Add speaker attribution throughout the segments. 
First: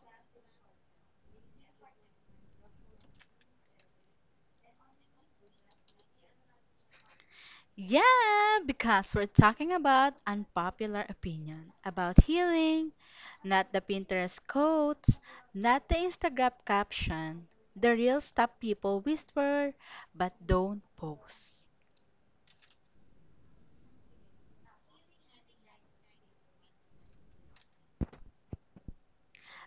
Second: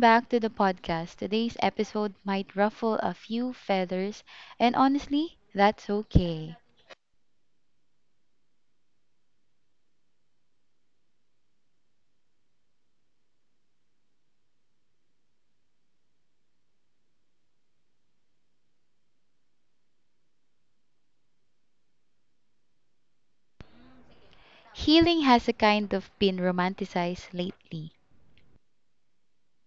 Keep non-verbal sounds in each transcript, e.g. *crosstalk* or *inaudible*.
Speaker 1: back to the podcast. Today's episode might ruffle a few feathers, and honestly, that's okay.
Speaker 2: Yeah, because we're talking about unpopular opinion about healing, not the Pinterest quotes, not the Instagram caption, the real stuff people whisper but don't post.
Speaker 1: Healing has a kind of been romanticized lately.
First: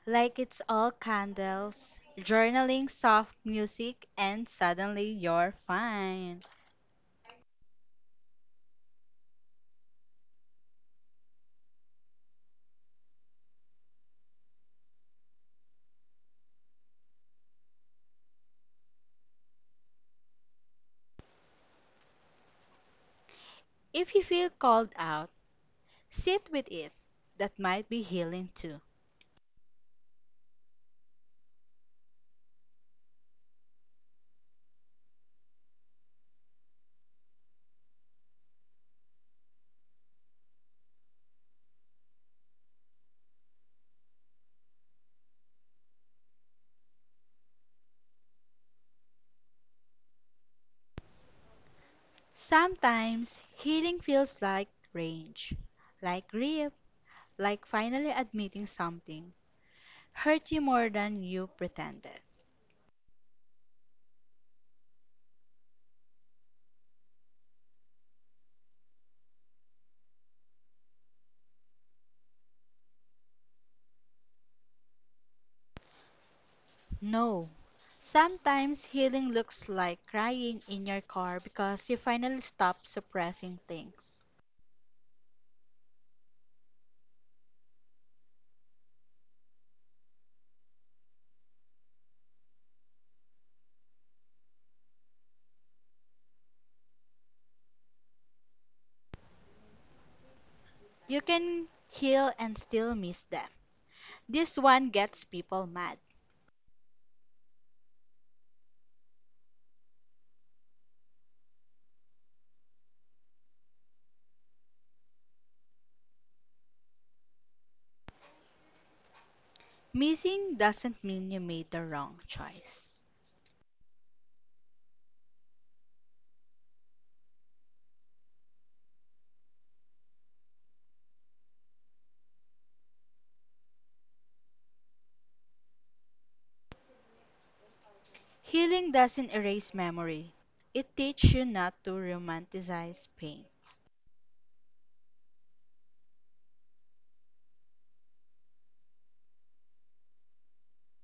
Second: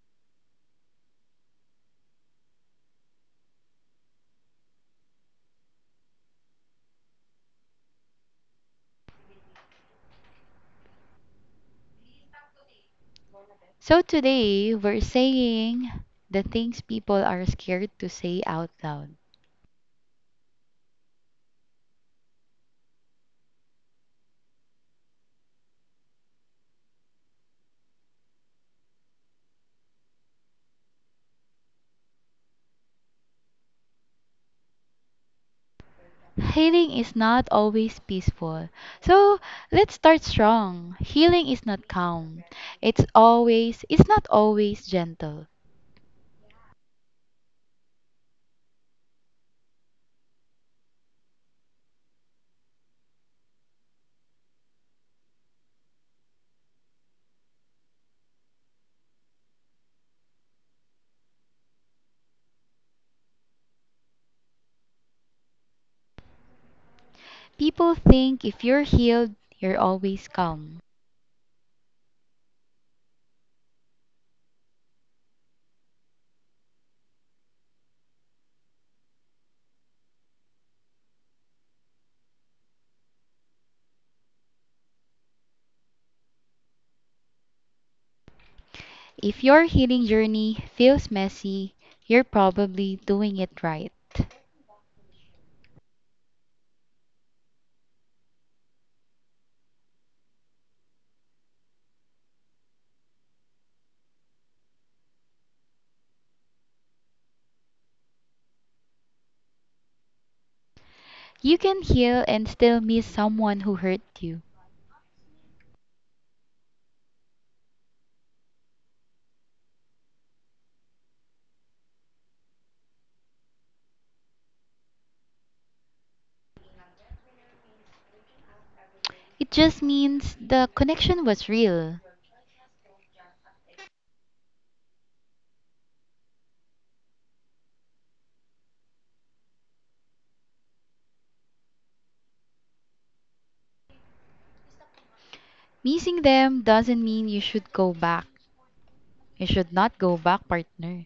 Speaker 2: Like it's all candles, journaling, soft music, and suddenly you're fine.
Speaker 1: So today, we're saying the things people are scared to say out loud.
Speaker 2: If you feel called out, sit with it. That might be healing too.
Speaker 1: Healing is not always peaceful. So let's start strong. Healing is not calm. It's not always gentle.
Speaker 2: Sometimes healing feels like range, like grief like finally admitting something hurt you more than you pretended.
Speaker 1: People think if you're healed, you're always calm.
Speaker 2: No. Sometimes healing looks like crying in your car because you finally stop suppressing things.
Speaker 1: If your healing journey feels messy, you're probably doing it right.
Speaker 2: You can heal and still miss them. This one gets people mad.
Speaker 1: You can heal and still miss someone who hurt you.
Speaker 2: Missing doesn't mean you made the wrong choice.
Speaker 1: It just means the connection was real.
Speaker 2: Healing doesn't erase memory. It teaches you not to romanticize pain,
Speaker 1: Missing them doesn't mean you should go back. You should not go back, partner.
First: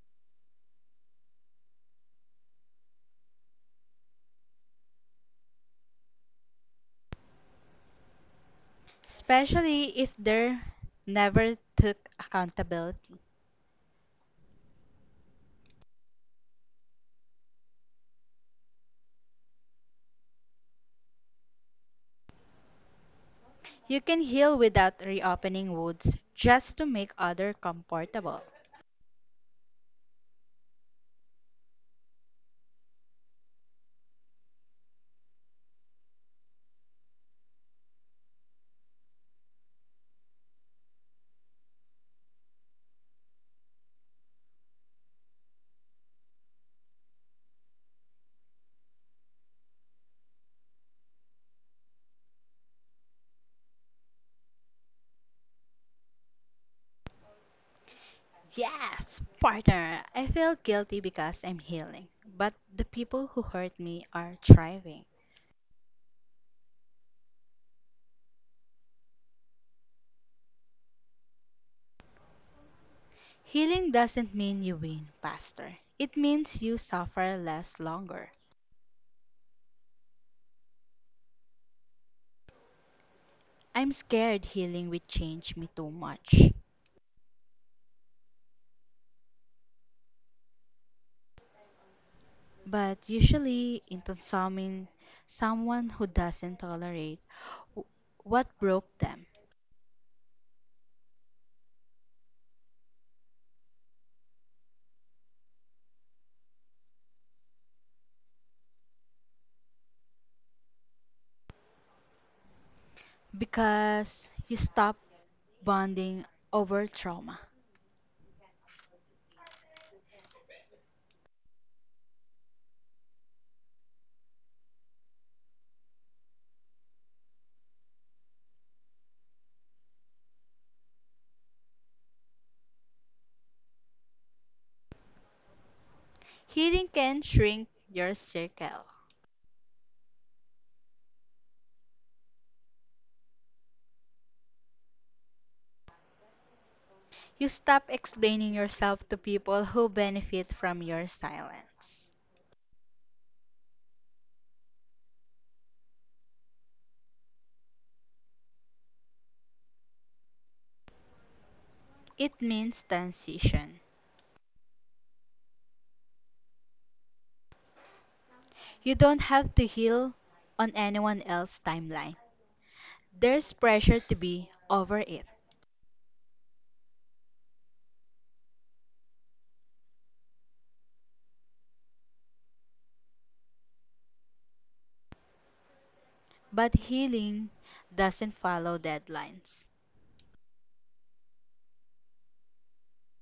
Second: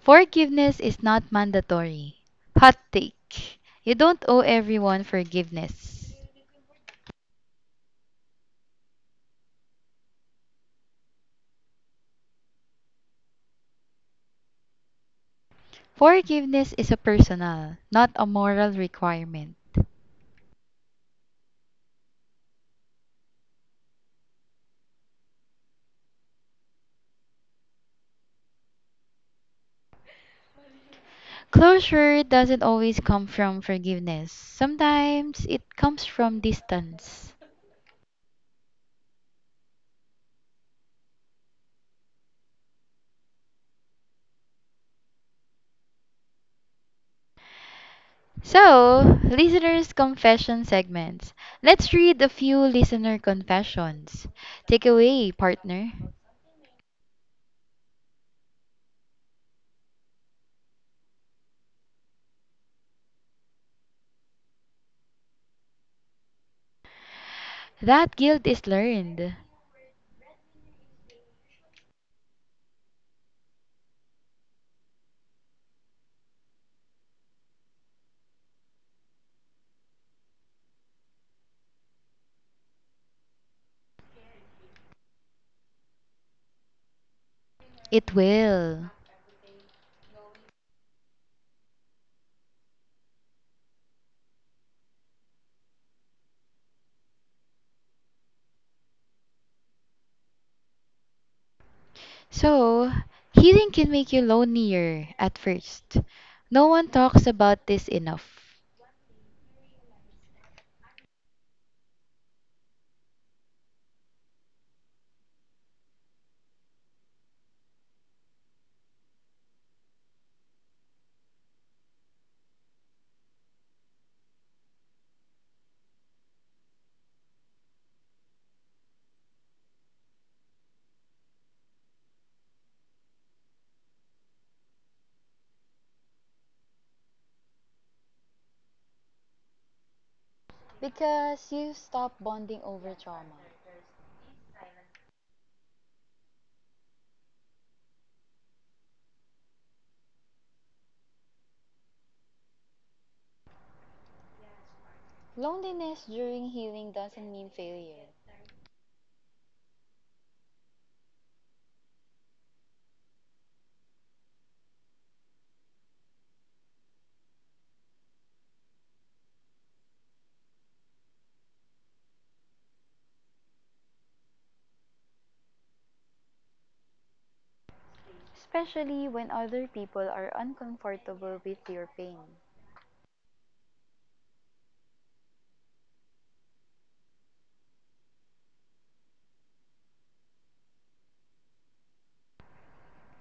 Speaker 1: Forgiveness is not mandatory. Hot take. You don't owe everyone forgiveness.
Speaker 2: especially if they never took accountability.
Speaker 1: Forgiveness is a personal, not a moral requirement.
Speaker 2: You can heal without reopening wounds just to make other comfortable.
Speaker 1: Closure doesn't always come from forgiveness. Sometimes it comes from distance. So, listeners' confession segments. Let's read a few listener confessions. Take away, partner.
Speaker 2: Yes, partner. I feel guilty because I'm healing, but the people who hurt me are thriving.
Speaker 1: That guilt is learned.
Speaker 2: Healing doesn't mean you win faster. It means you suffer less longer. I'm scared healing will change me too much.
Speaker 1: It will.
Speaker 2: But usually, in consuming someone who doesn't tolerate w- what broke them,
Speaker 1: So, healing can make you lonelier at first. No one talks about this enough.
Speaker 2: because you stop bonding over trauma. Healing can shrink your circle.
Speaker 1: Because you stop bonding over trauma.
Speaker 2: You stop explaining yourself to people who benefit from your silence.
Speaker 1: Loneliness during healing doesn't mean failure,
Speaker 2: It means transition. You don't have to heal on anyone else's timeline. There's pressure to be over it,
Speaker 1: especially when other people are uncomfortable with your pain.
Speaker 2: but healing doesn't follow deadlines.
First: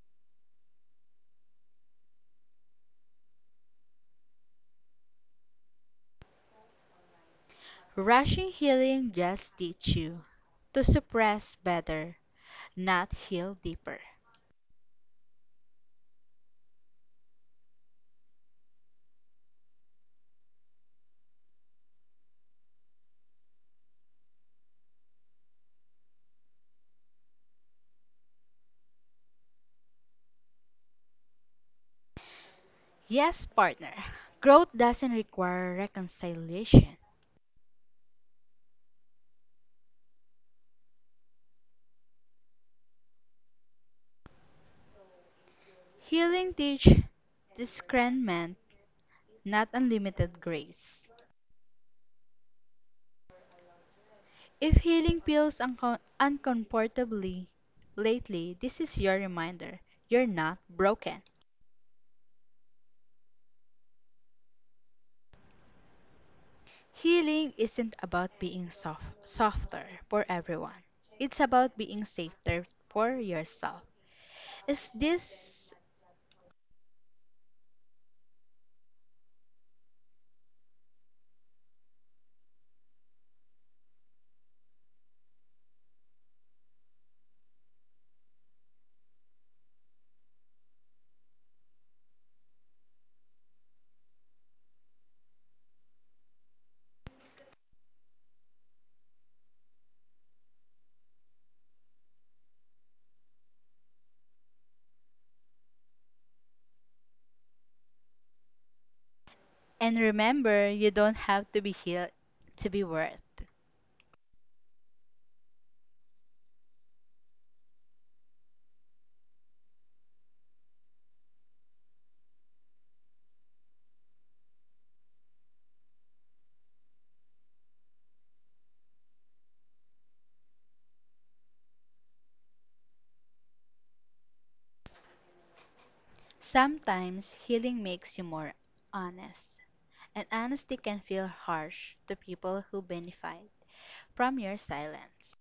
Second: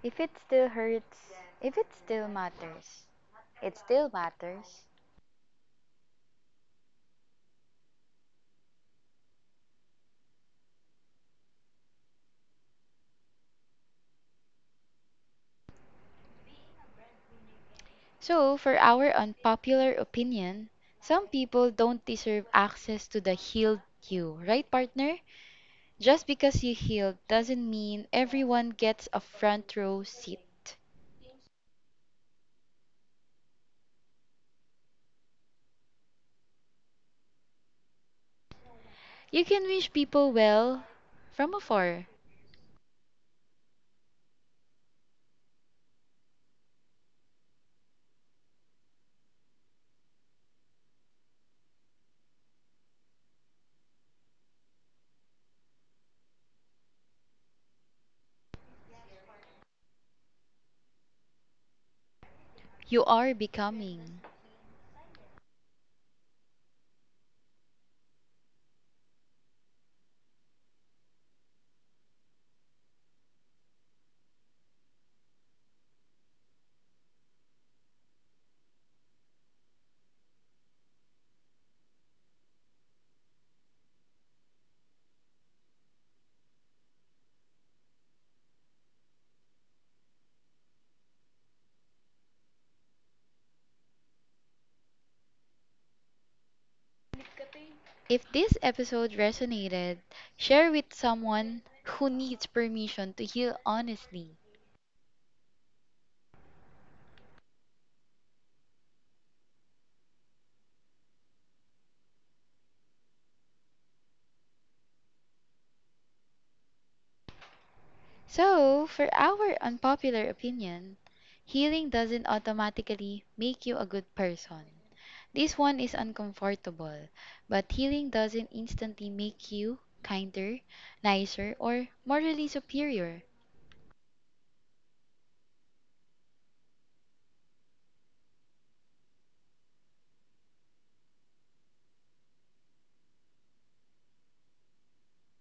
Speaker 1: If it still hurts, if it still matters, it still matters.
Speaker 2: Rushing healing just teach you to suppress better, not heal deeper.
Speaker 1: So, for our unpopular opinion, some people don't deserve access to the healed you, right, partner? Just because you healed doesn't mean everyone gets a front row seat.
Speaker 2: Yes, partner. Growth doesn't require reconciliation.
Speaker 1: You can wish people well from afar.
Speaker 2: Healing teach discernment, not unlimited grace. If healing feels uncomfortably lately, this is your reminder. You're not broken.
Speaker 1: You are becoming.
Speaker 2: Healing isn't about being soft, softer for everyone. It's about being safer for yourself. Is this
Speaker 1: If this episode resonated, share with someone who needs permission to heal honestly.
Speaker 2: and remember you don't have to be healed to be worth.
Speaker 1: So, for our unpopular opinion, healing doesn't automatically make you a good person. This one is uncomfortable, but healing doesn't instantly make you kinder, nicer, or morally superior.
Speaker 2: Sometimes healing makes you more honest, and honesty can feel harsh to people who benefit from your silence.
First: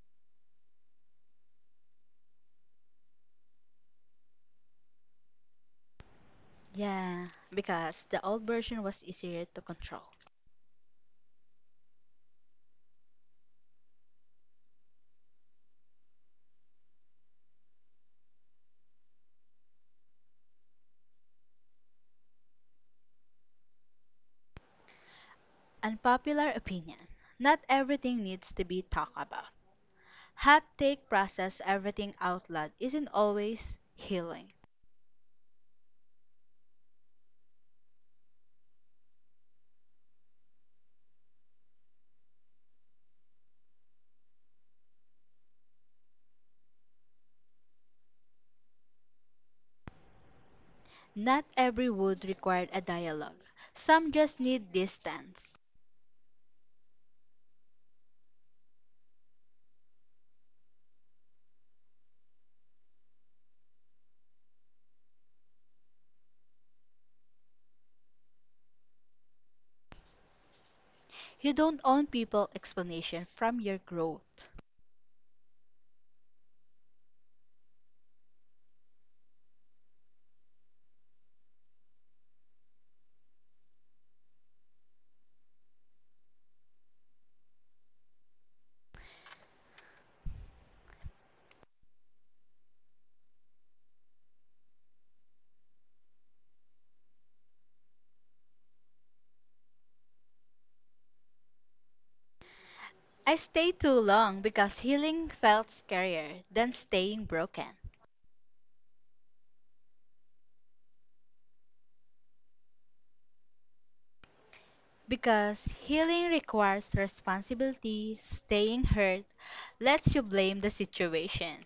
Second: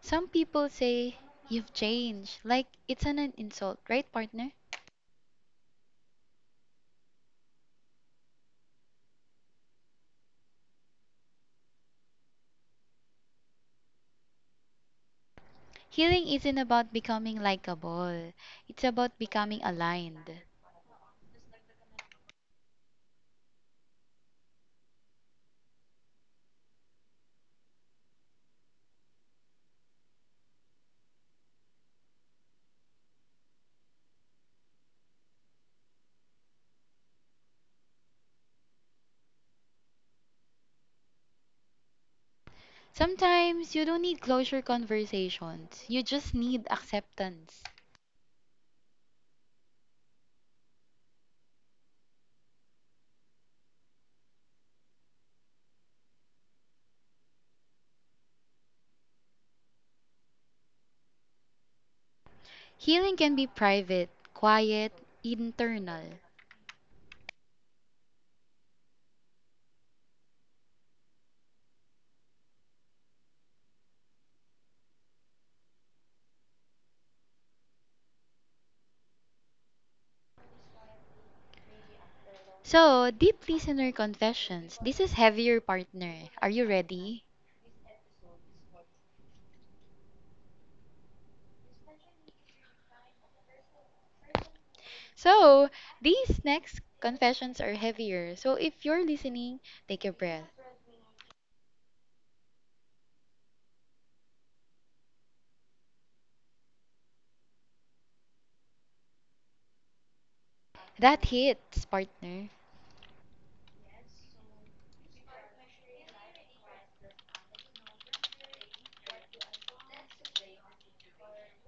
Speaker 1: Some people say you've changed, like it's an insult, right, partner?
Speaker 2: Yeah, because the old version was easier to control.
Speaker 1: Healing isn't about becoming likable, it's about becoming aligned.
Speaker 2: Unpopular opinion. Not everything needs to be talked about. Hot take process everything out loud isn't always healing.
Speaker 1: Sometimes you don't need closure conversations, you just need acceptance.
Speaker 2: Not every wound required a dialogue. Some just need distance.
Speaker 1: Healing can be private, quiet, internal.
Speaker 2: You don't own people explanation from your growth.
Speaker 1: So, deep listener confessions. This is heavier partner. Are you ready? So, these next confessions are heavier. So, if you're listening, take a breath.
Speaker 2: I stayed too long because healing felt scarier than staying broken.
Speaker 1: That hits, partner.
Speaker 2: Because healing requires responsibility, staying hurt lets you blame the situation.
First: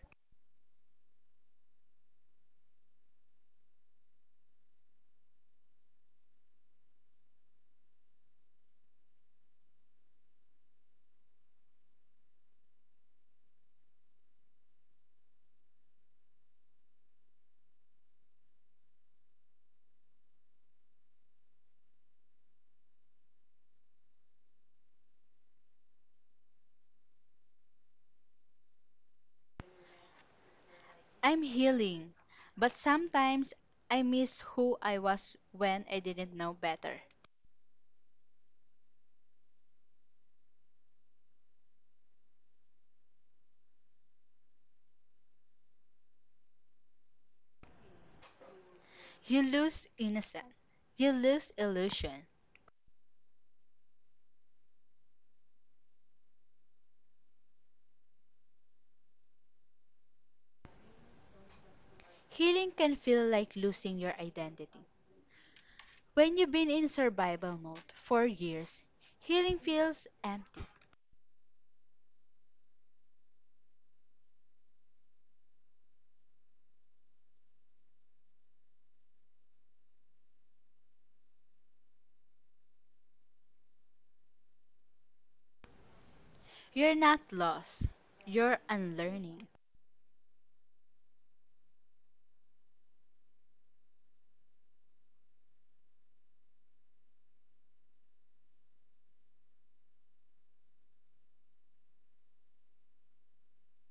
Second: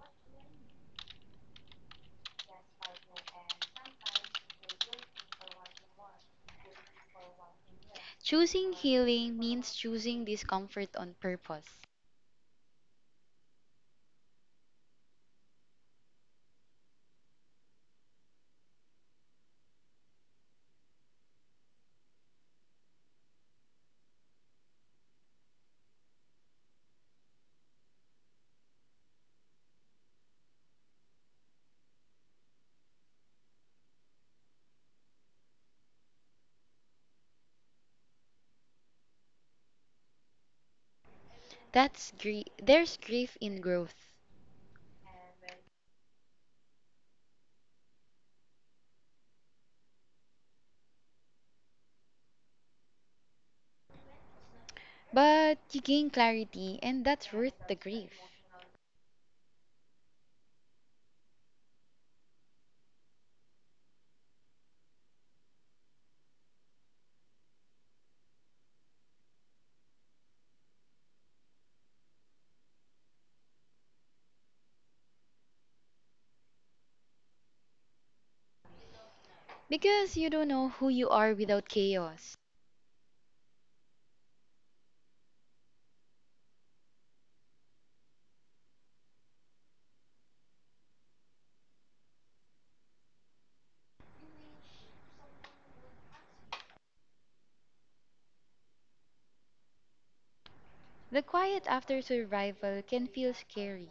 Speaker 1: Choosing healing means choosing discomfort on purpose.
Speaker 2: I'm healing, but sometimes I miss who I was when I didn't know better.
Speaker 1: That's grief. There's grief in growth,
Speaker 2: You lose innocence, you lose illusion.
Speaker 1: but you gain clarity, and that's worth the grief.
Speaker 2: Healing can feel like losing your identity. When you've been in survival mode for years, healing feels empty.
Speaker 1: Because you don't know who you are without chaos.
Speaker 2: You're not lost, you're unlearning.
Speaker 1: The quiet after survival can feel scary.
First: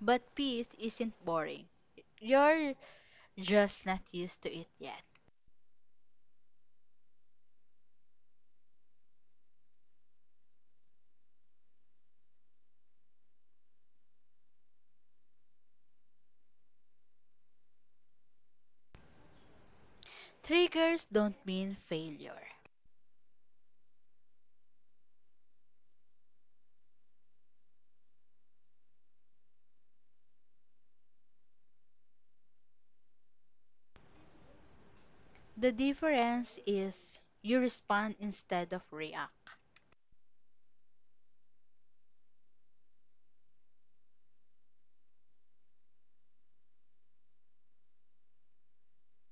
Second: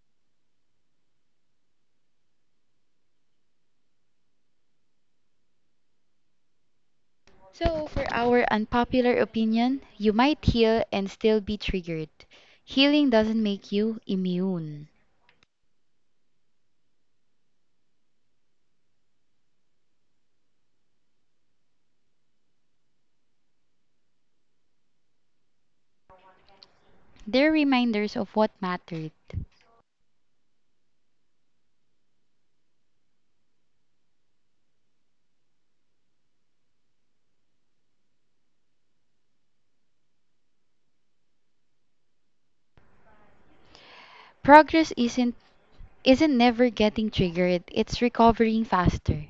Speaker 2: But peace isn't boring. You're just not used to it yet.
Speaker 1: So, for our unpopular opinion, you might heal and still be triggered. Healing doesn't make you immune.
Speaker 2: Triggers don't mean failure.
Speaker 1: They're reminders of what mattered.
Speaker 2: The difference is you respond instead of react.
Speaker 1: Progress isn't never getting triggered, it's recovering faster.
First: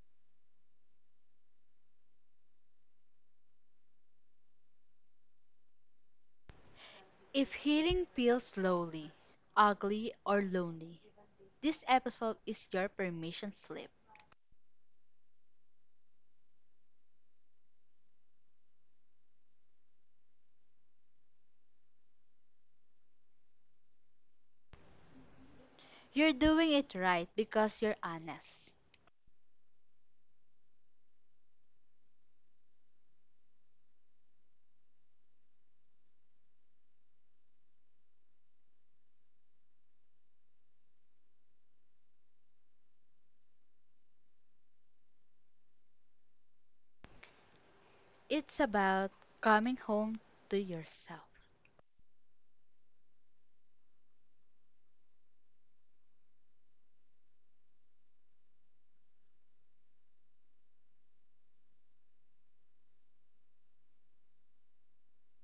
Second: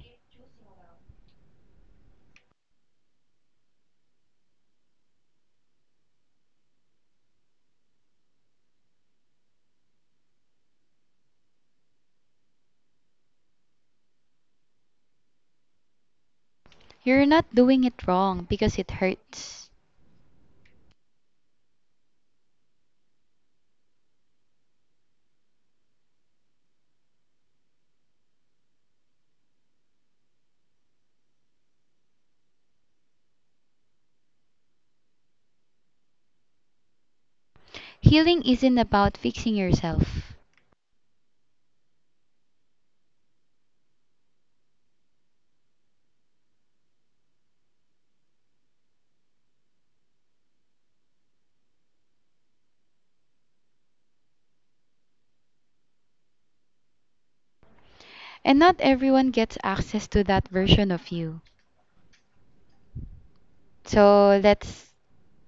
Speaker 2: If healing feels slowly, ugly, or lonely, this episode is your permission slip.
Speaker 1: You're not doing it wrong because it hurts.
Speaker 2: You're doing it right because you're honest.
Speaker 1: Healing isn't about fixing yourself.
Speaker 2: It's about coming home to yourself.
Speaker 1: And not everyone gets access to that version of you. So let's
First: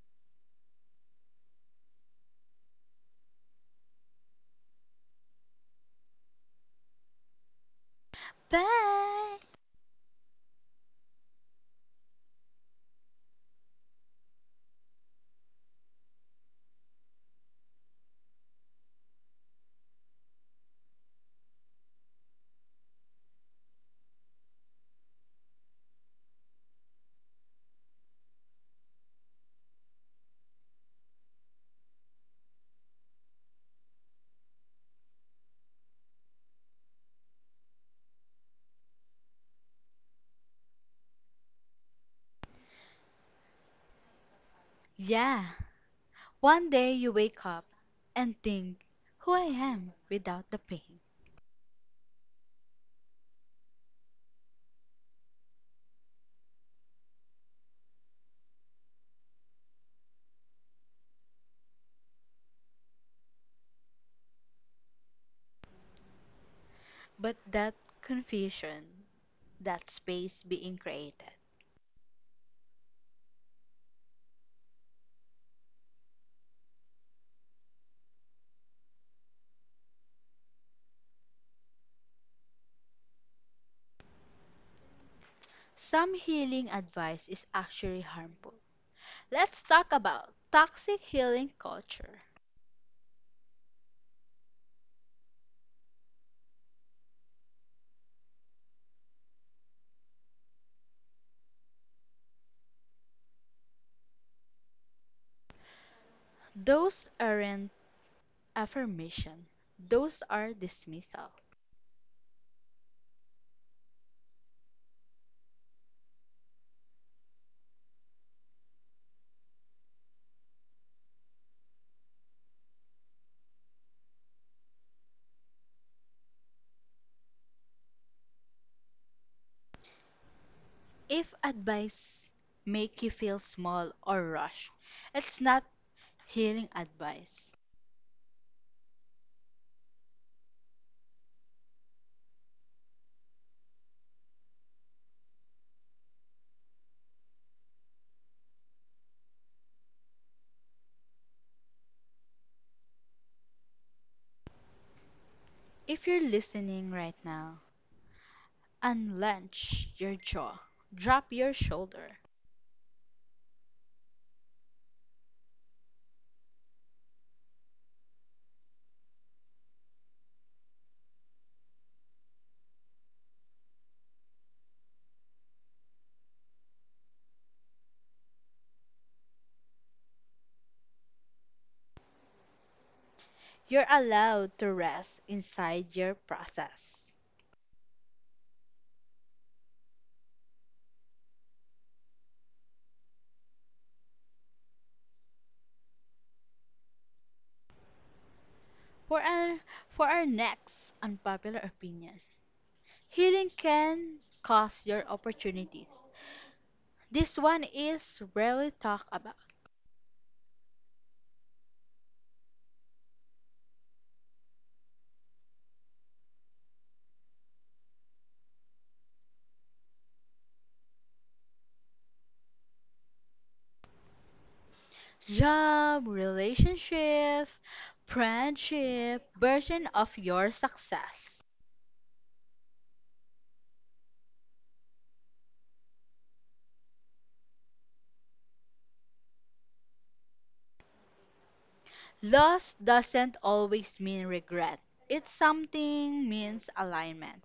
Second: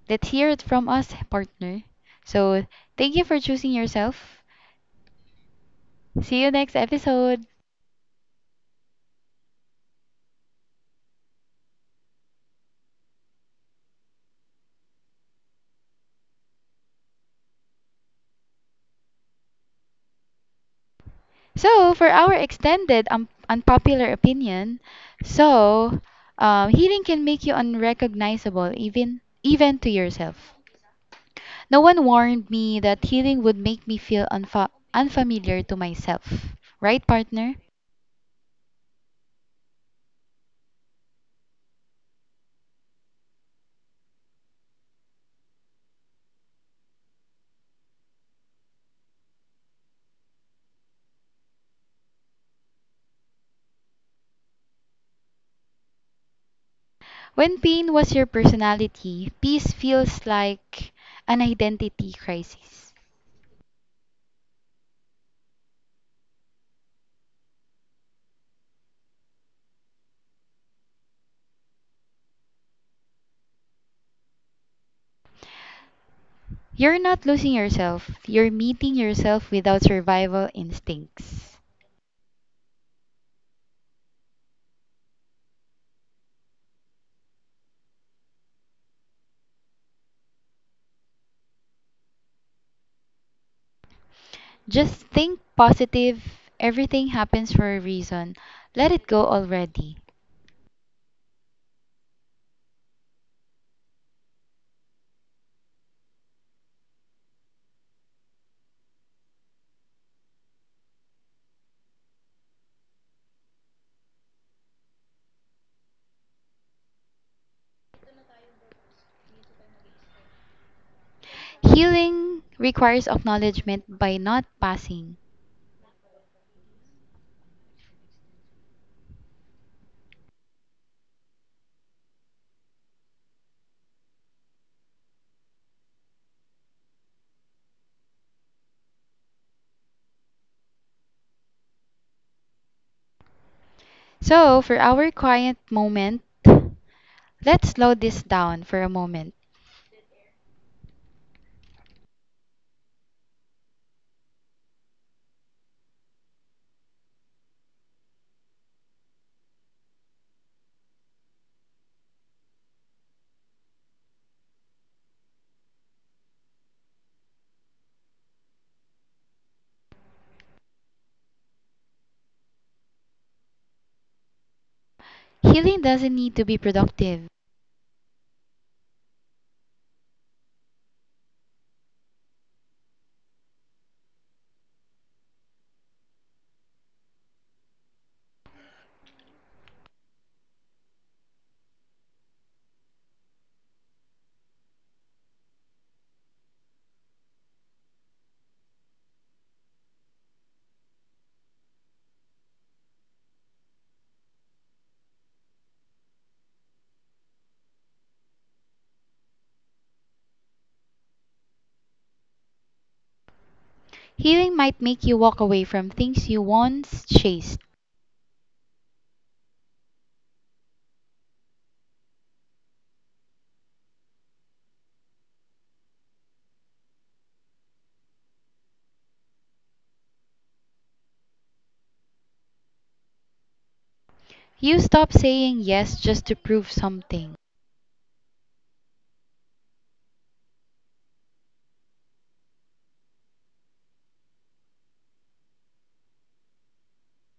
Speaker 1: let's hear it from us, partner. So thank you for choosing yourself. See you next episode.
Speaker 2: Bye!
Speaker 1: So for our extended unpopular opinion, so healing can make you unrecognizable even to yourself. No one warned me that healing would make me feel unfamiliar to myself. Right, partner?
Speaker 2: Yeah. One day you wake up and think who I am without the pain.
Speaker 1: When pain was your personality, peace feels like an identity crisis.
Speaker 2: But that confusion, that space being created.
Speaker 1: You're not losing yourself, you're meeting yourself without survival instincts.
Speaker 2: Some healing advice is actually harmful. Let's talk about toxic healing culture.
Speaker 1: Just think positive, everything happens for a reason. Let it go already.
Speaker 2: Those aren't affirmation, those are dismissal.
Speaker 1: Healing requires acknowledgement by not passing.
Speaker 2: If advice make you feel small or rushed, it's not healing advice.
Speaker 1: So, for our quiet moment, let's slow this down for a moment.
Speaker 2: If you're listening right now Unlench your jaw, drop your shoulder.
Speaker 1: Healing doesn't need to be productive.
Speaker 2: You're allowed to rest inside your process. For our, for our next unpopular opinion, healing can cost your opportunities. This one is rarely talked about.
Speaker 1: Healing might make you walk away from things you once chased.
Speaker 2: Job, relationship, friendship, version of your success.
Speaker 1: You stop saying yes just to prove something.
Speaker 2: Loss doesn't always mean regret. It something means alignment.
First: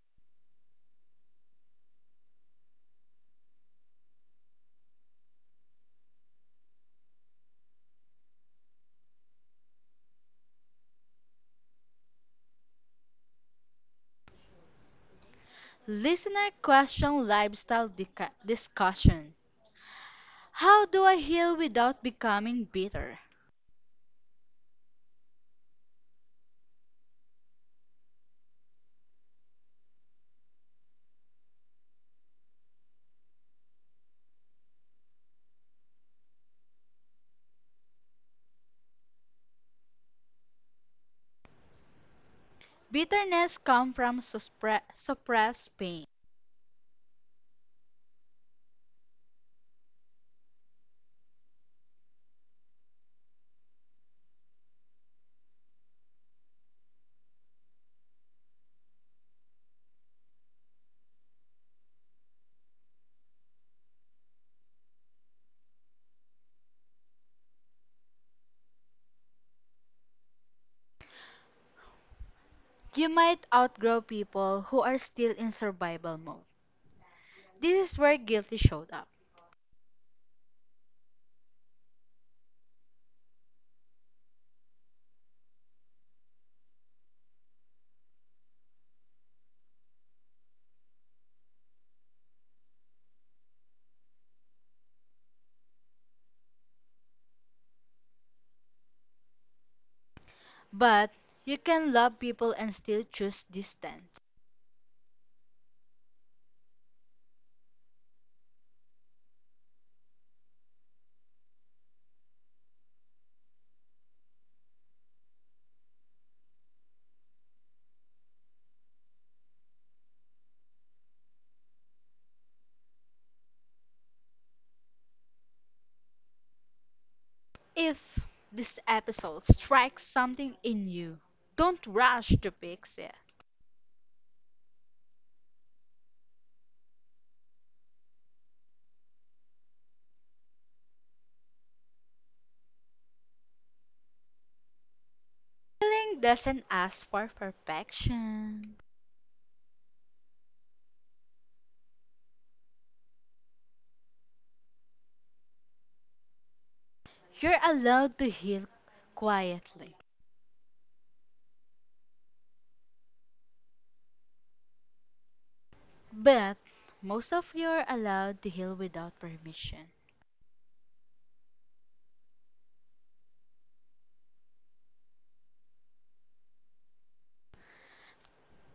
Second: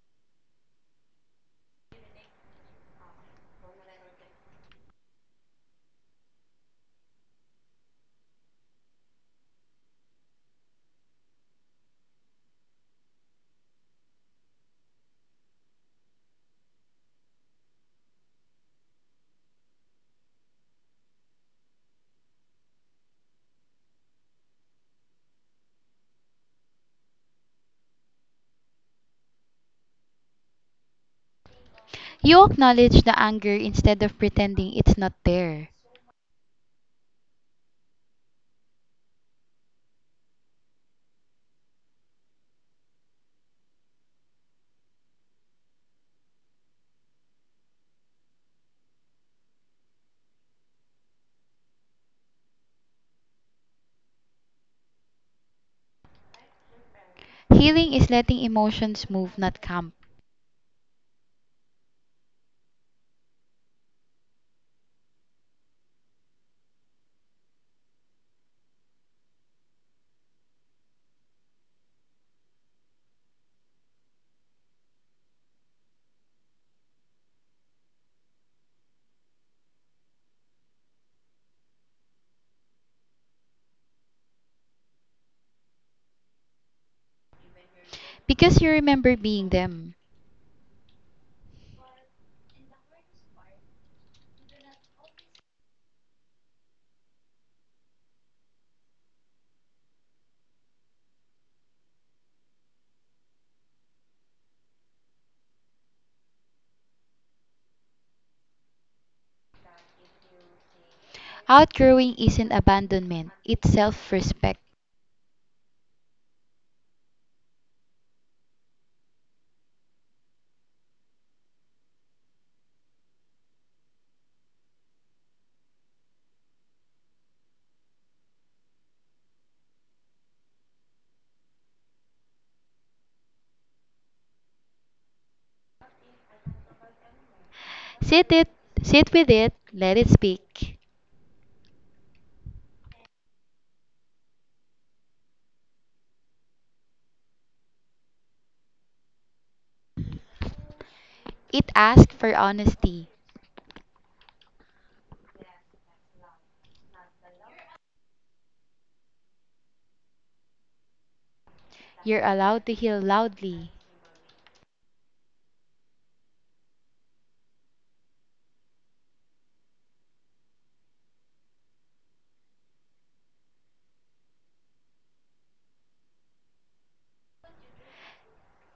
Speaker 2: Listener question lifestyle discussion. How do I heal without becoming bitter?
Speaker 1: You acknowledge the anger instead of pretending it's not there.
Speaker 2: Bitterness comes from suppressed pain.
Speaker 1: Healing is letting emotions move, not camp,
Speaker 2: You might outgrow people who are still in survival mode. This is where guilty showed up.
Speaker 1: because you remember being them.
Speaker 2: But you can love people and still choose distance.
Speaker 1: Outgrowing isn't abandonment, it's self respect.
Speaker 2: If this episode strikes something in you, don't rush to fix it.
Speaker 1: Sit it, sit with it, let it speak.
Speaker 2: Healing doesn't ask for perfection.
Speaker 1: It asks for honesty.
Speaker 2: You're allowed to heal quietly,
Speaker 1: You're allowed to heal loudly.
Speaker 2: but most of you are allowed to heal without permission.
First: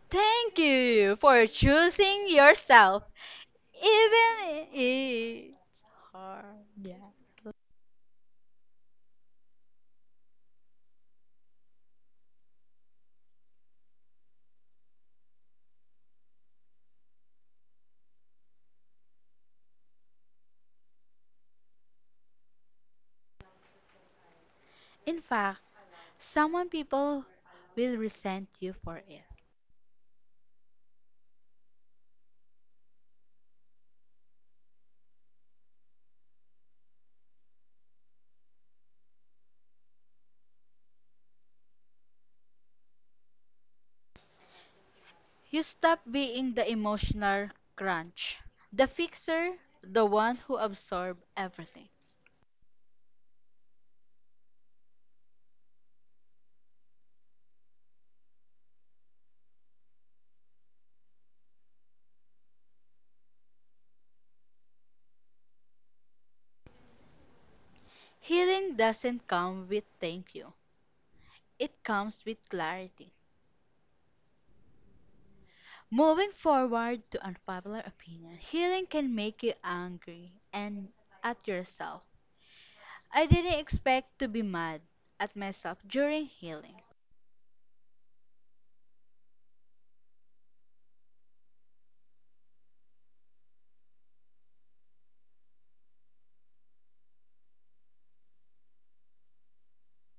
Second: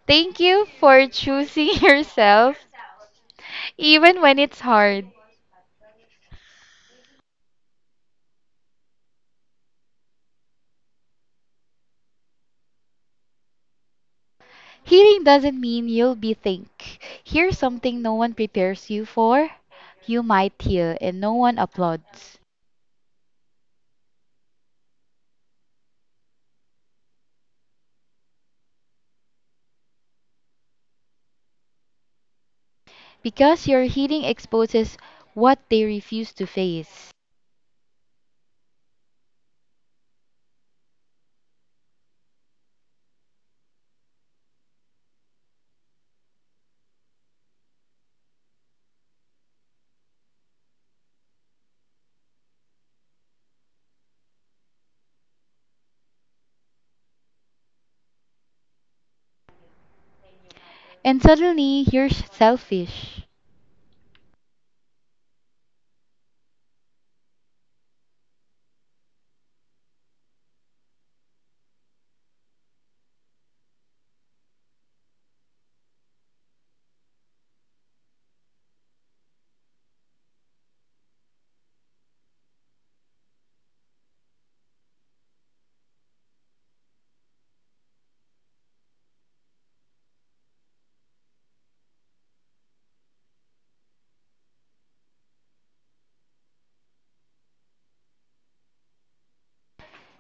Speaker 1: Thank
Speaker 2: Thank
Speaker 1: you for
Speaker 2: you for
Speaker 1: choosing *laughs*
Speaker 2: choosing
Speaker 1: yourself,
Speaker 2: yourself,
Speaker 1: even when it's
Speaker 2: even
Speaker 1: hard.
Speaker 2: it's hard. Yeah.
Speaker 1: Healing doesn't mean you'll be think. Here's something no one prepares you for. You might heal and no one applauds.
Speaker 2: In fact, some people will resent you for it.
Speaker 1: Because your healing exposes what they refuse to face.
Speaker 2: You stop being the emotional crunch, the fixer, the one who absorbs everything.
Speaker 1: And suddenly you're selfish.
Speaker 2: Healing doesn't come with thank you. It comes with clarity. Moving forward to unpopular opinion, healing can make you angry and at yourself. I didn't expect to be mad at myself during healing.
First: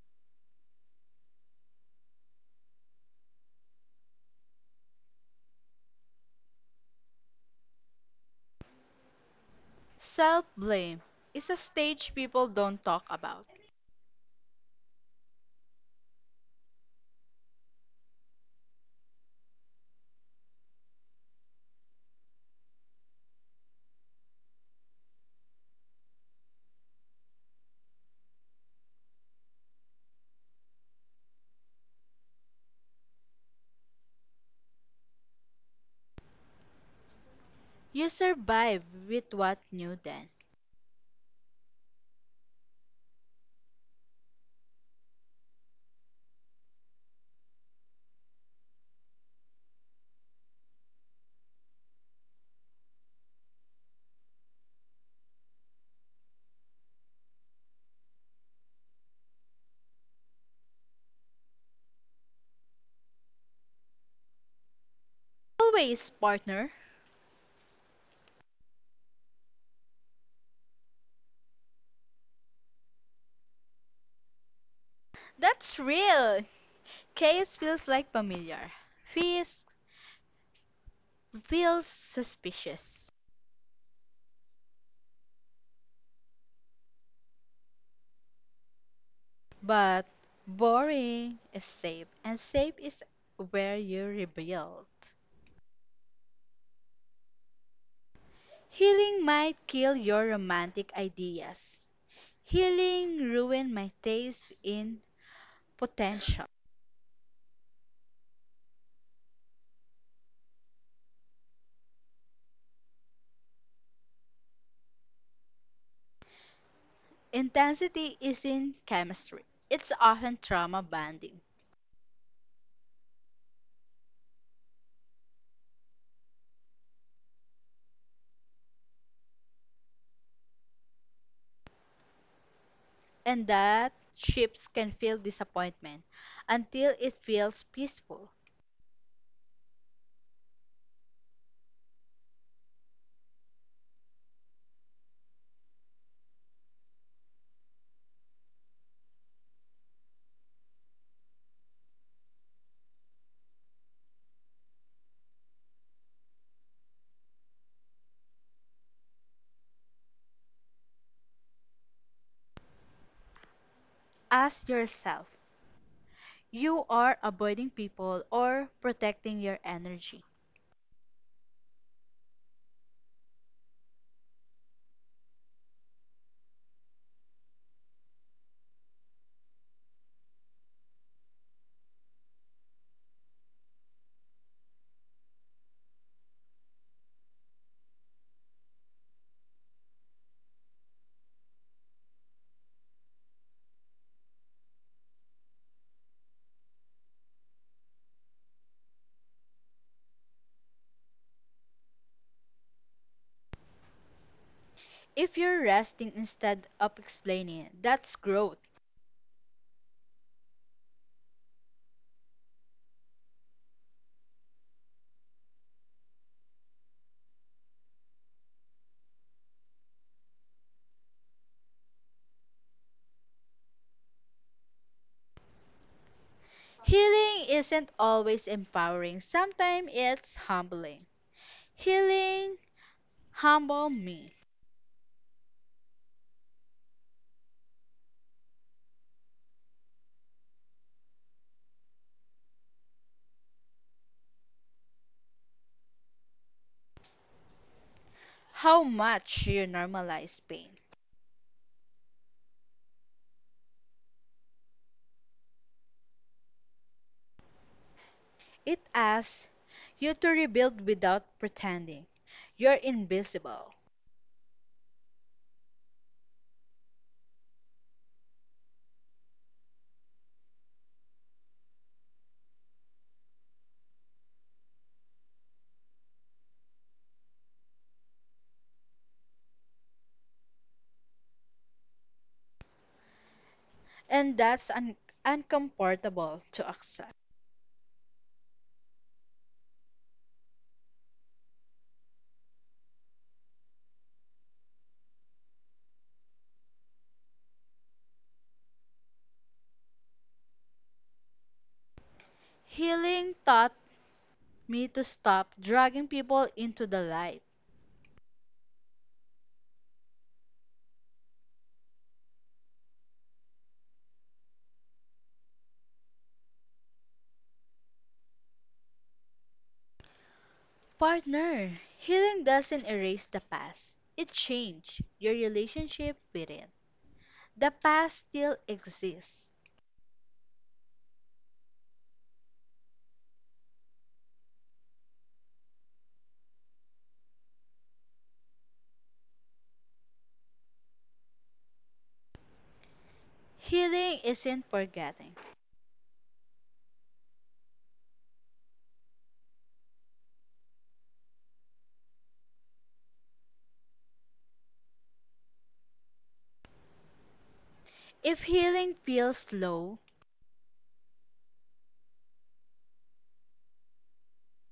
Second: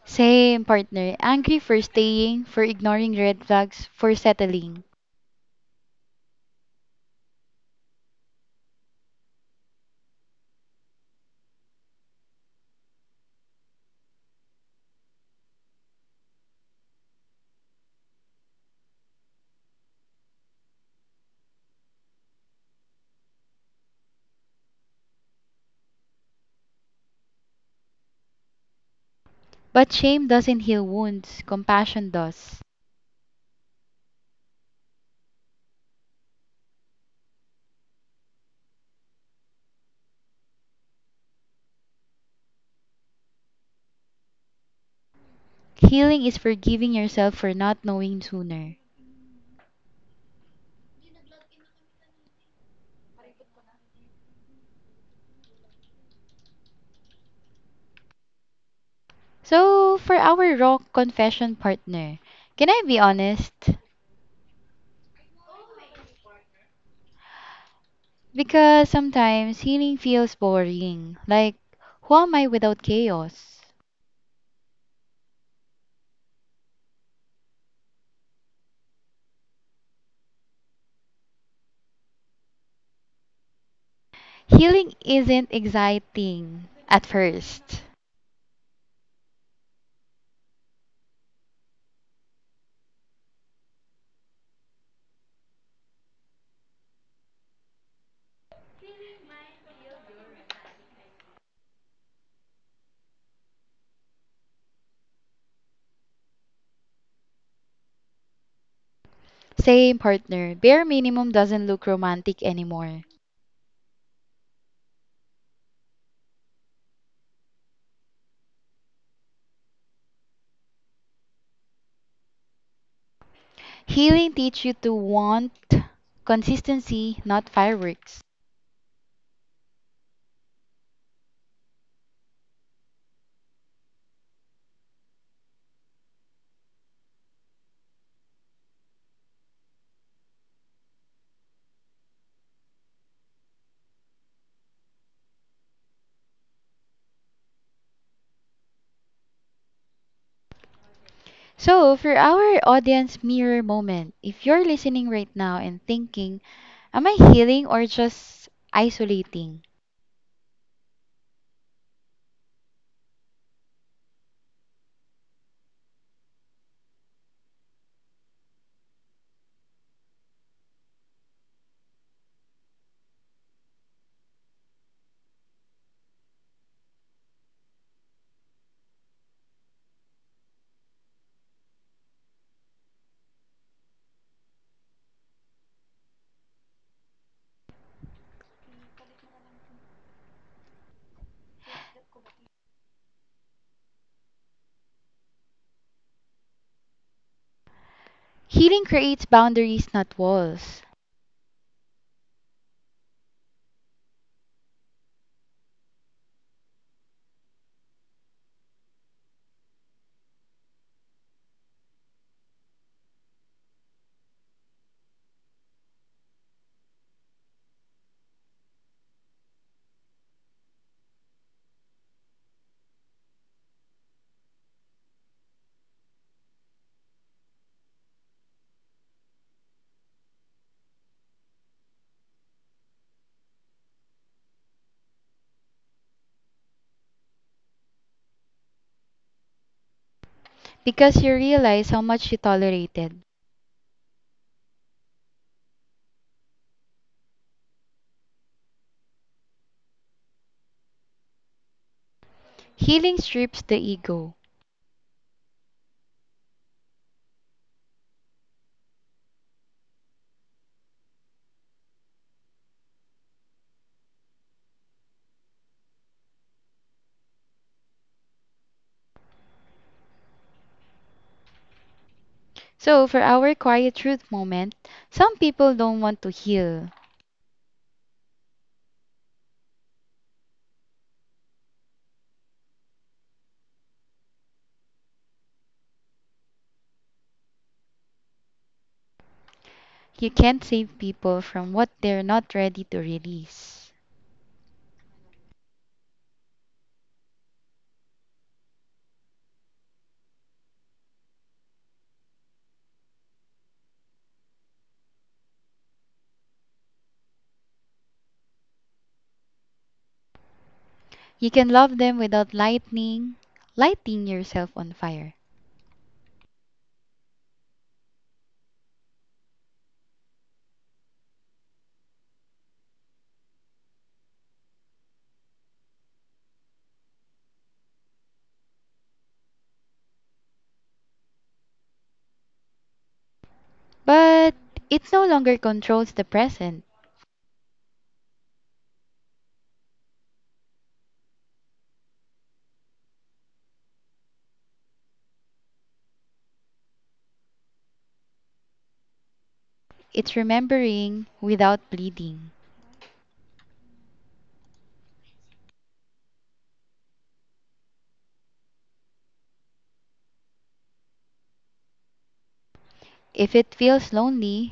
Speaker 1: Same partner, angry for staying, for ignoring red flags, for settling.
Speaker 2: Self blame is a stage people don't talk about.
Speaker 1: But shame doesn't heal wounds, compassion does.
Speaker 2: You survive with what knew then.
Speaker 1: Healing is forgiving yourself for not knowing sooner. So, for our raw confession partner, can I be honest?
Speaker 2: Always, partner.
Speaker 1: Because sometimes healing feels boring. Like, who am I without chaos?
Speaker 2: That's real. Case feels like familiar. Feels feels suspicious.
Speaker 1: Healing isn't exciting at first.
Speaker 2: But boring is safe, and safe is where you rebuild. Healing might kill your romantic ideas. Healing ruined my taste in potential.
Speaker 1: Same partner, bare minimum doesn't look romantic anymore.
Speaker 2: Intensity is in chemistry. It's often trauma bonding.
Speaker 1: Healing teach you to want consistency, not fireworks.
Speaker 2: And that ships can feel disappointment until it feels peaceful.
Speaker 1: So, for our audience mirror moment, if you're listening right now and thinking, am I healing or just isolating?
Speaker 2: Ask yourself, you are avoiding people or protecting your energy.
Speaker 1: Healing creates boundaries, not walls,
Speaker 2: If you're resting instead of explaining, that's growth. Healing isn't always empowering, sometimes it's humbling. Healing humble me
Speaker 1: because you realize how much you tolerated.
Speaker 2: how much you normalize pain.
Speaker 1: Healing strips the ego.
Speaker 2: It asks you to rebuild without pretending you're invisible,
Speaker 1: So, for our quiet truth moment, some people don't want to heal.
Speaker 2: and that's uncomfortable to accept.
Speaker 1: You can't save people from what they're not ready to release.
Speaker 2: Healing taught me to stop dragging people into the light.
Speaker 1: You can love them without lighting yourself on fire.
Speaker 2: Partner, healing doesn't erase the past, it changed your relationship with it. The past still exists.
Speaker 1: But it no longer controls the present.
Speaker 2: Healing isn't forgetting.
Speaker 1: It's remembering without bleeding.
Speaker 2: If healing feels low,
Speaker 1: If it feels lonely,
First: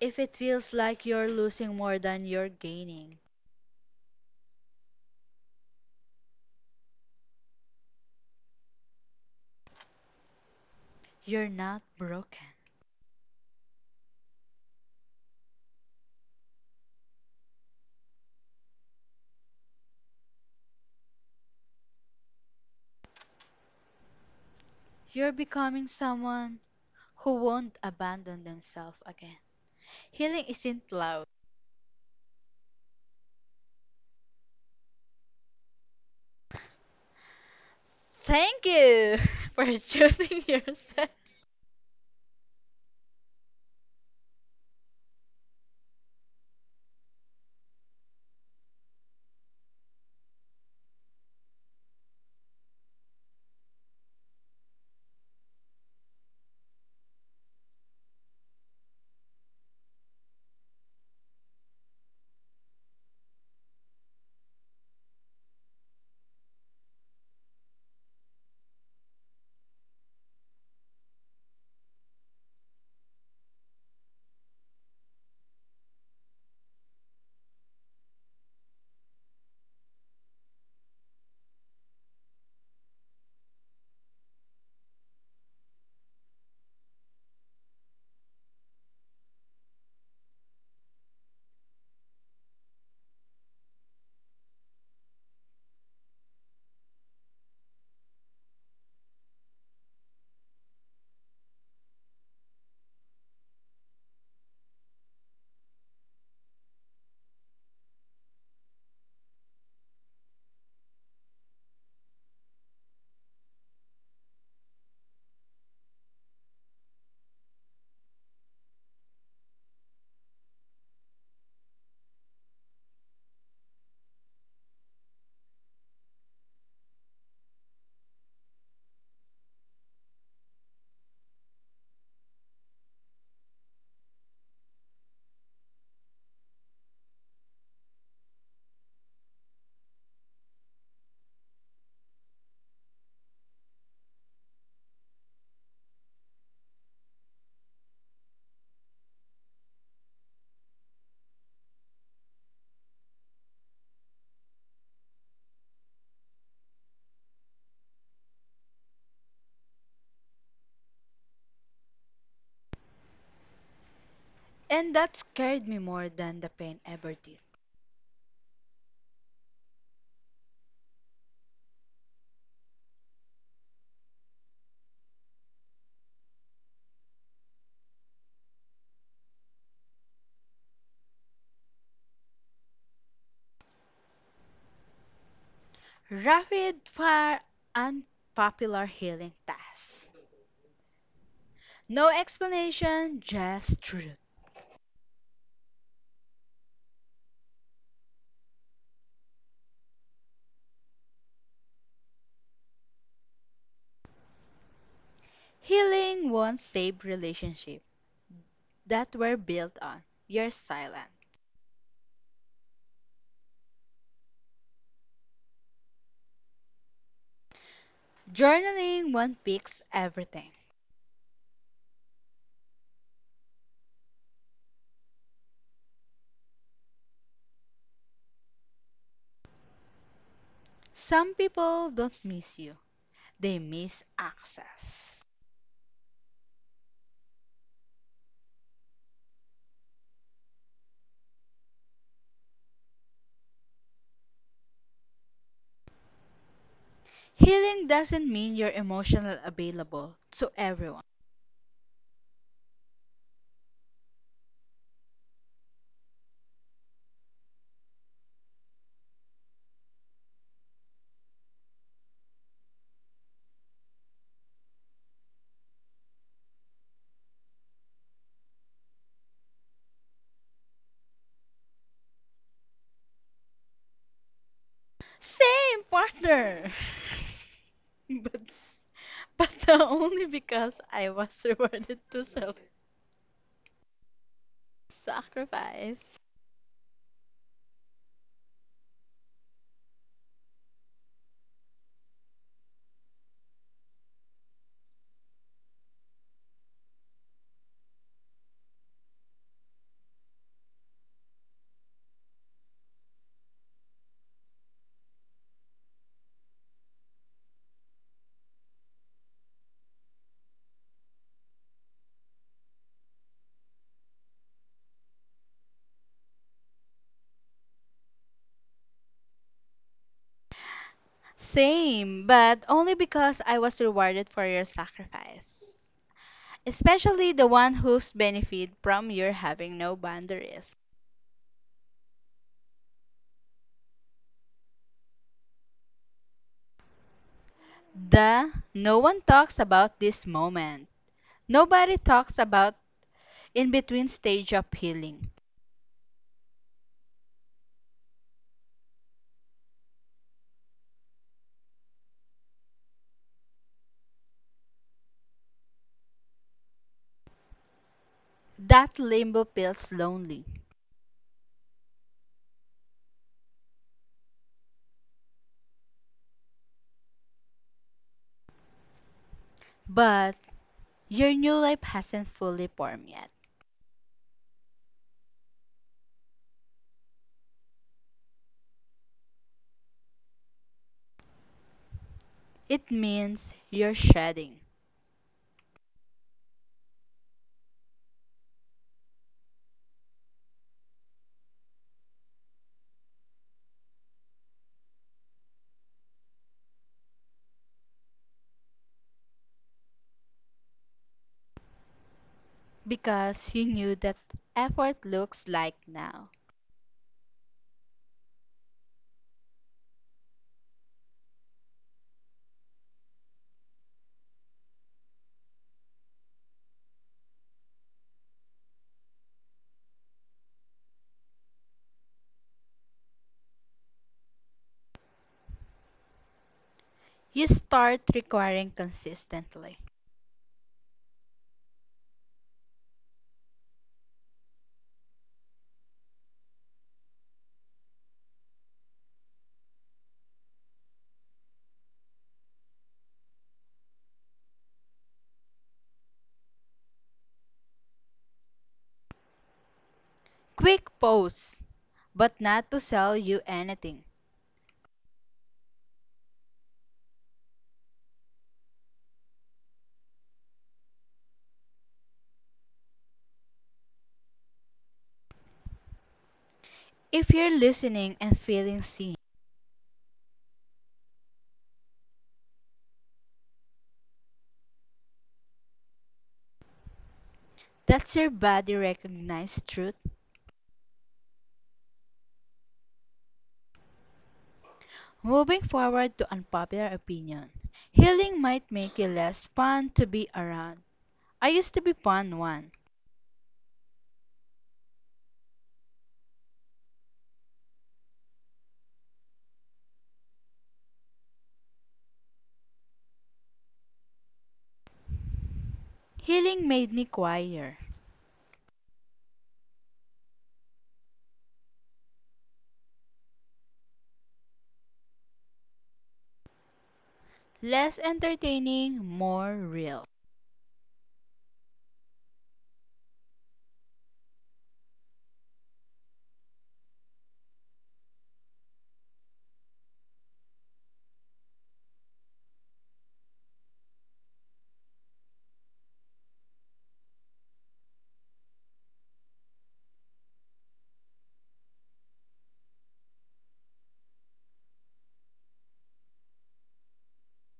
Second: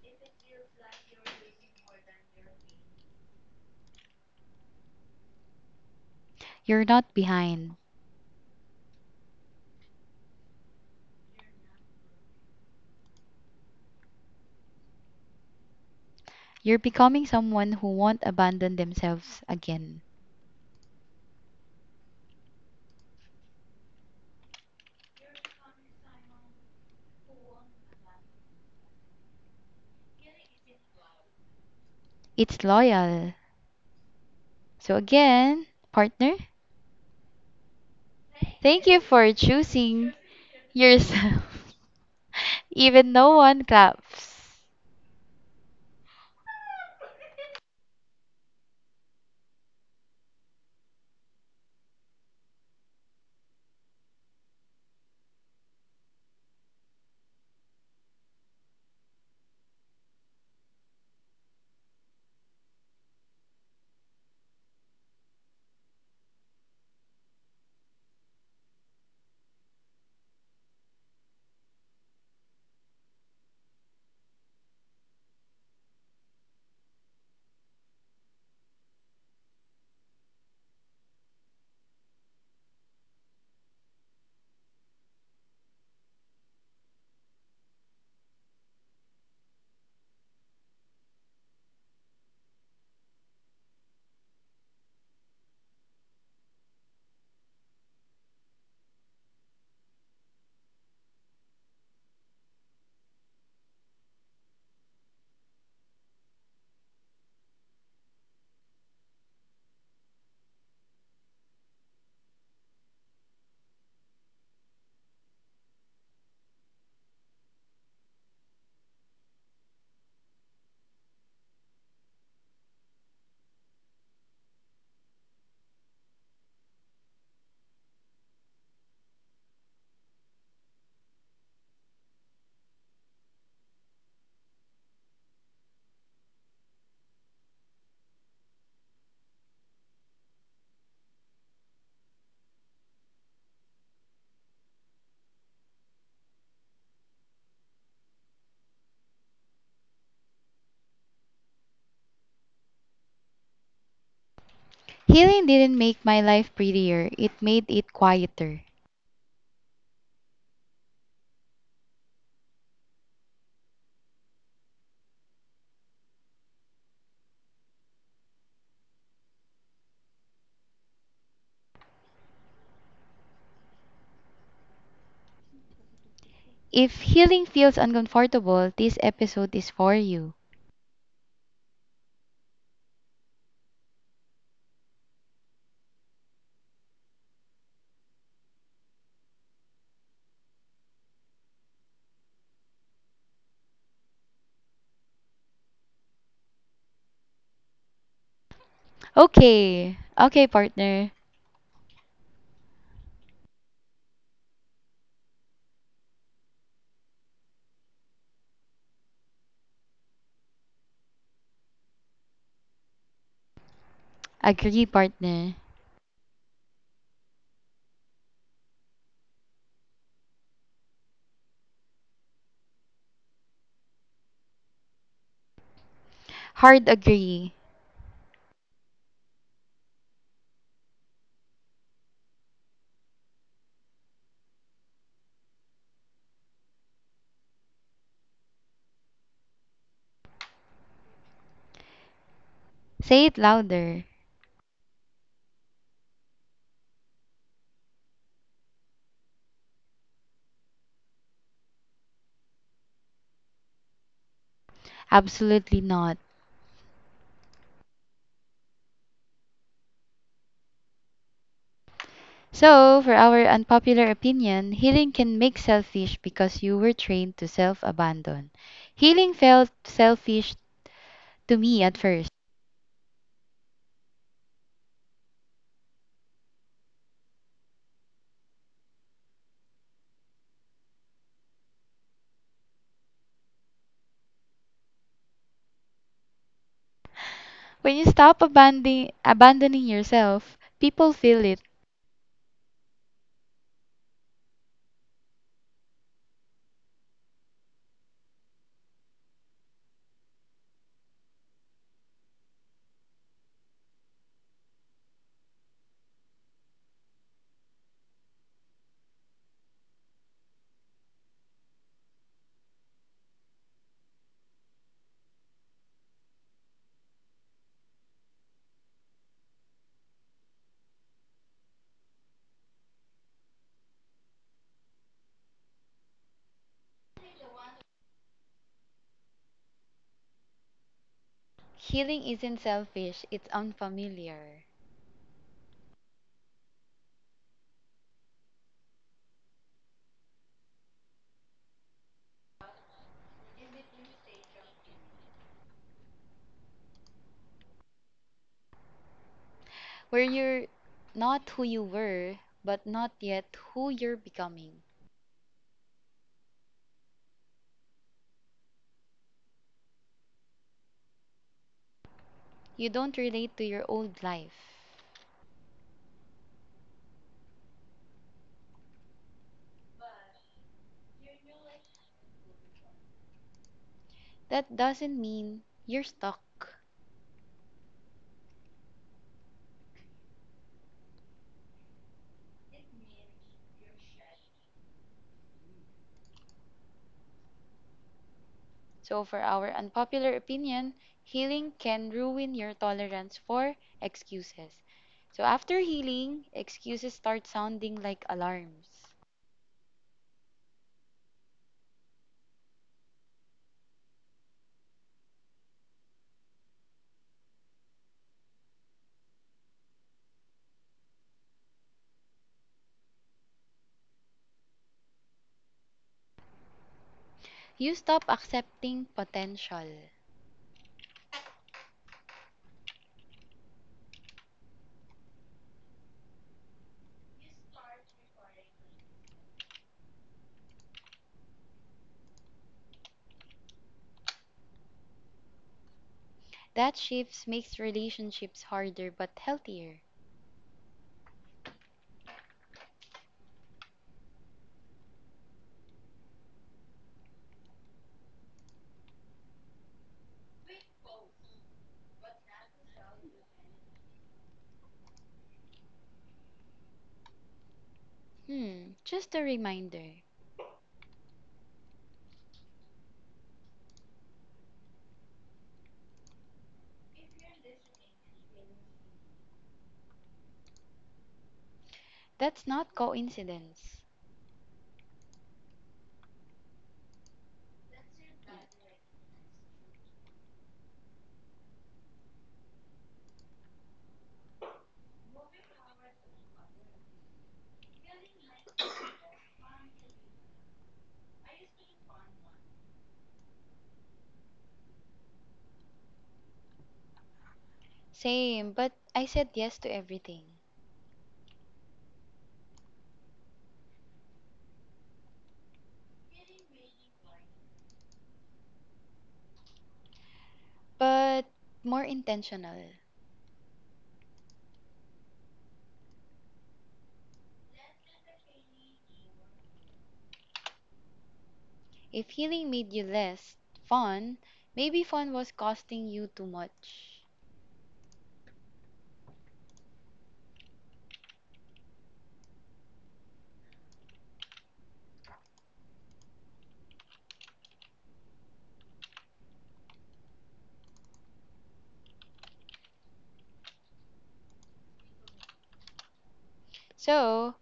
Speaker 2: if it feels like you're losing more than you're gaining,
Speaker 1: you're not behind.
Speaker 2: you're not broken.
Speaker 1: You're becoming someone who won't abandon themselves again.
Speaker 2: You're becoming someone who won't abandon themselves again. Healing isn't loud.
Speaker 1: It's loyal. So, again, partner,
Speaker 2: Thank
Speaker 1: thank you
Speaker 2: you
Speaker 1: for
Speaker 2: *laughs* for
Speaker 1: choosing
Speaker 2: choosing yourself.
Speaker 1: yourself. *laughs* Even no one claps. Healing didn't make my life prettier, it made it quieter.
Speaker 2: And that scared me more than the pain ever did.
Speaker 1: If healing feels uncomfortable, this episode is for you.
Speaker 2: Rapid fire unpopular healing tasks. No explanation, just truth.
Speaker 1: Okay. Okay, partner.
Speaker 2: Healing won't save relationships that were built on your silence.
Speaker 1: Agree, partner.
Speaker 2: Journaling won't fix everything.
Speaker 1: Hard agree.
Speaker 2: Some people don't miss you, they miss access.
Speaker 1: Say it louder.
Speaker 2: Healing doesn't mean you're emotionally available to everyone.
Speaker 1: Absolutely not. So, for our unpopular opinion, healing can make selfish because you were trained to self abandon. Healing felt selfish to me at first.
Speaker 2: Same, partner! *laughs* but, but only because I was *laughs* rewarded to self sacrifice.
Speaker 1: When you stop abandoning yourself, people feel it.
Speaker 2: Same, but only because I was rewarded for your sacrifice, especially the one who's benefit from your having no boundaries.
Speaker 1: Healing isn't selfish, it's unfamiliar.
Speaker 2: The no one talks about this moment. Nobody talks about in between stage of healing.
Speaker 1: Where you're not who you were, but not yet who you're becoming.
Speaker 2: That limbo feels lonely,
Speaker 1: You don't relate to your old life,
Speaker 2: but your new life hasn't fully formed yet.
Speaker 1: that doesn't mean you're stuck.
Speaker 2: It means you're shedding
Speaker 1: So, for our unpopular opinion, healing can ruin your tolerance for excuses. So, after healing, excuses start sounding like alarms.
Speaker 2: because you knew that effort looks like now.
Speaker 1: You stop accepting potential.
Speaker 2: You start requiring consistently.
Speaker 1: That shift makes relationships harder but healthier.
Speaker 2: Quick posts, but not to sell you anything
Speaker 1: Hmm, just a reminder.
Speaker 2: If you're listening and feeling seen,
Speaker 1: That's not coincidence.
Speaker 2: that's your body recognize truth. Moving forward to unpopular opinion. Healing might make you less fun to be around. I used to be fun one.
Speaker 1: Same, but I said yes to everything,
Speaker 2: Healing made me quieter,
Speaker 1: but more intentional.
Speaker 2: less entertaining, more real.
Speaker 1: If healing made you less fun, maybe fun was costing you too much. So,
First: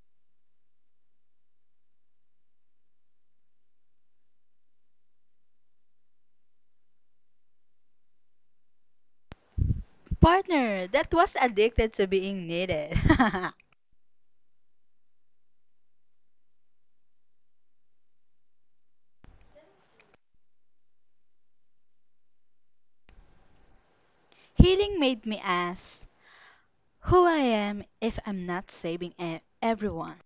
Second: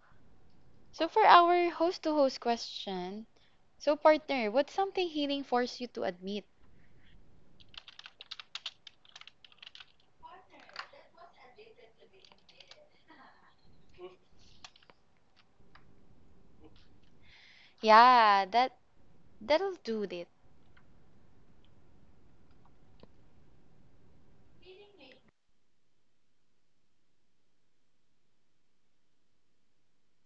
Speaker 1: for our host to host question, so partner, what's something healing forced you to admit?
Speaker 2: Partner that was addicted to being needed.
Speaker 1: Yeah, that'll do it.
Speaker 2: *laughs* Healing made me ask who I am if I'm not saving everyone.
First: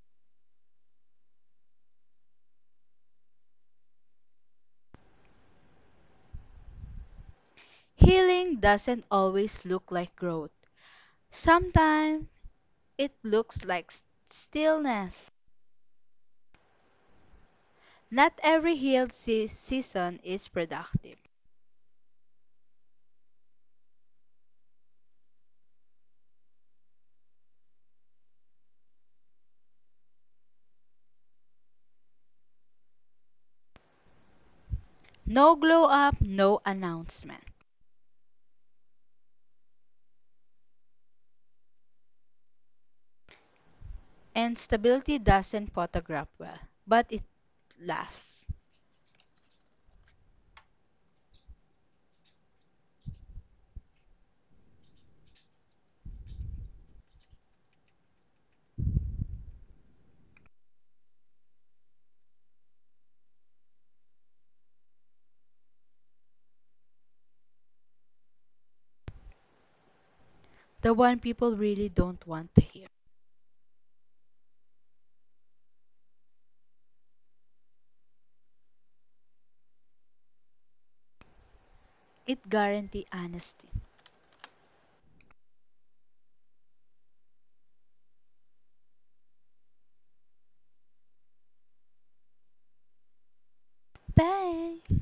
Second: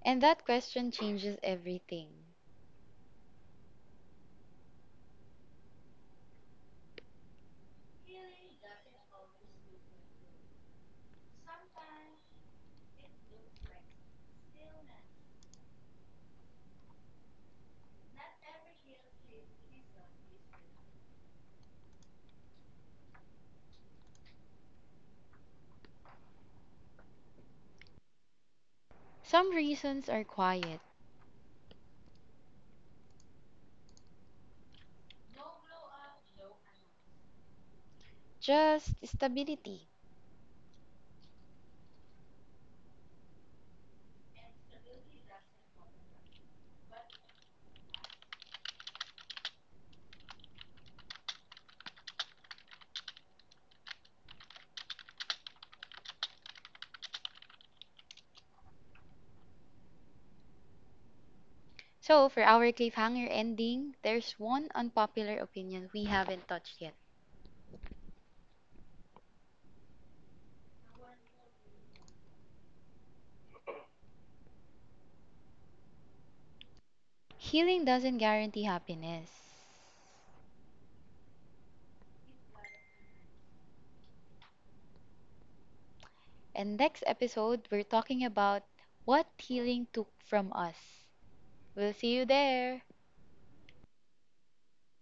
Speaker 1: And that question changes everything.
Speaker 2: Healing doesn't always look like growth. Sometimes it looks like stillness. Not every season is productive.
Speaker 1: Some reasons are quiet,
Speaker 2: No glow up, no announcement.
Speaker 1: just stability.
Speaker 2: And stability doesn't photograph well, but it lasts.
Speaker 1: So, for our cliffhanger ending, there's one unpopular opinion we haven't touched yet.
Speaker 2: The one people really don't want to hear.
Speaker 1: Healing doesn't guarantee happiness.
Speaker 2: It guarantees honesty.
Speaker 1: And next episode, we're talking about what healing took from us. We'll see you there.
Speaker 2: Bye!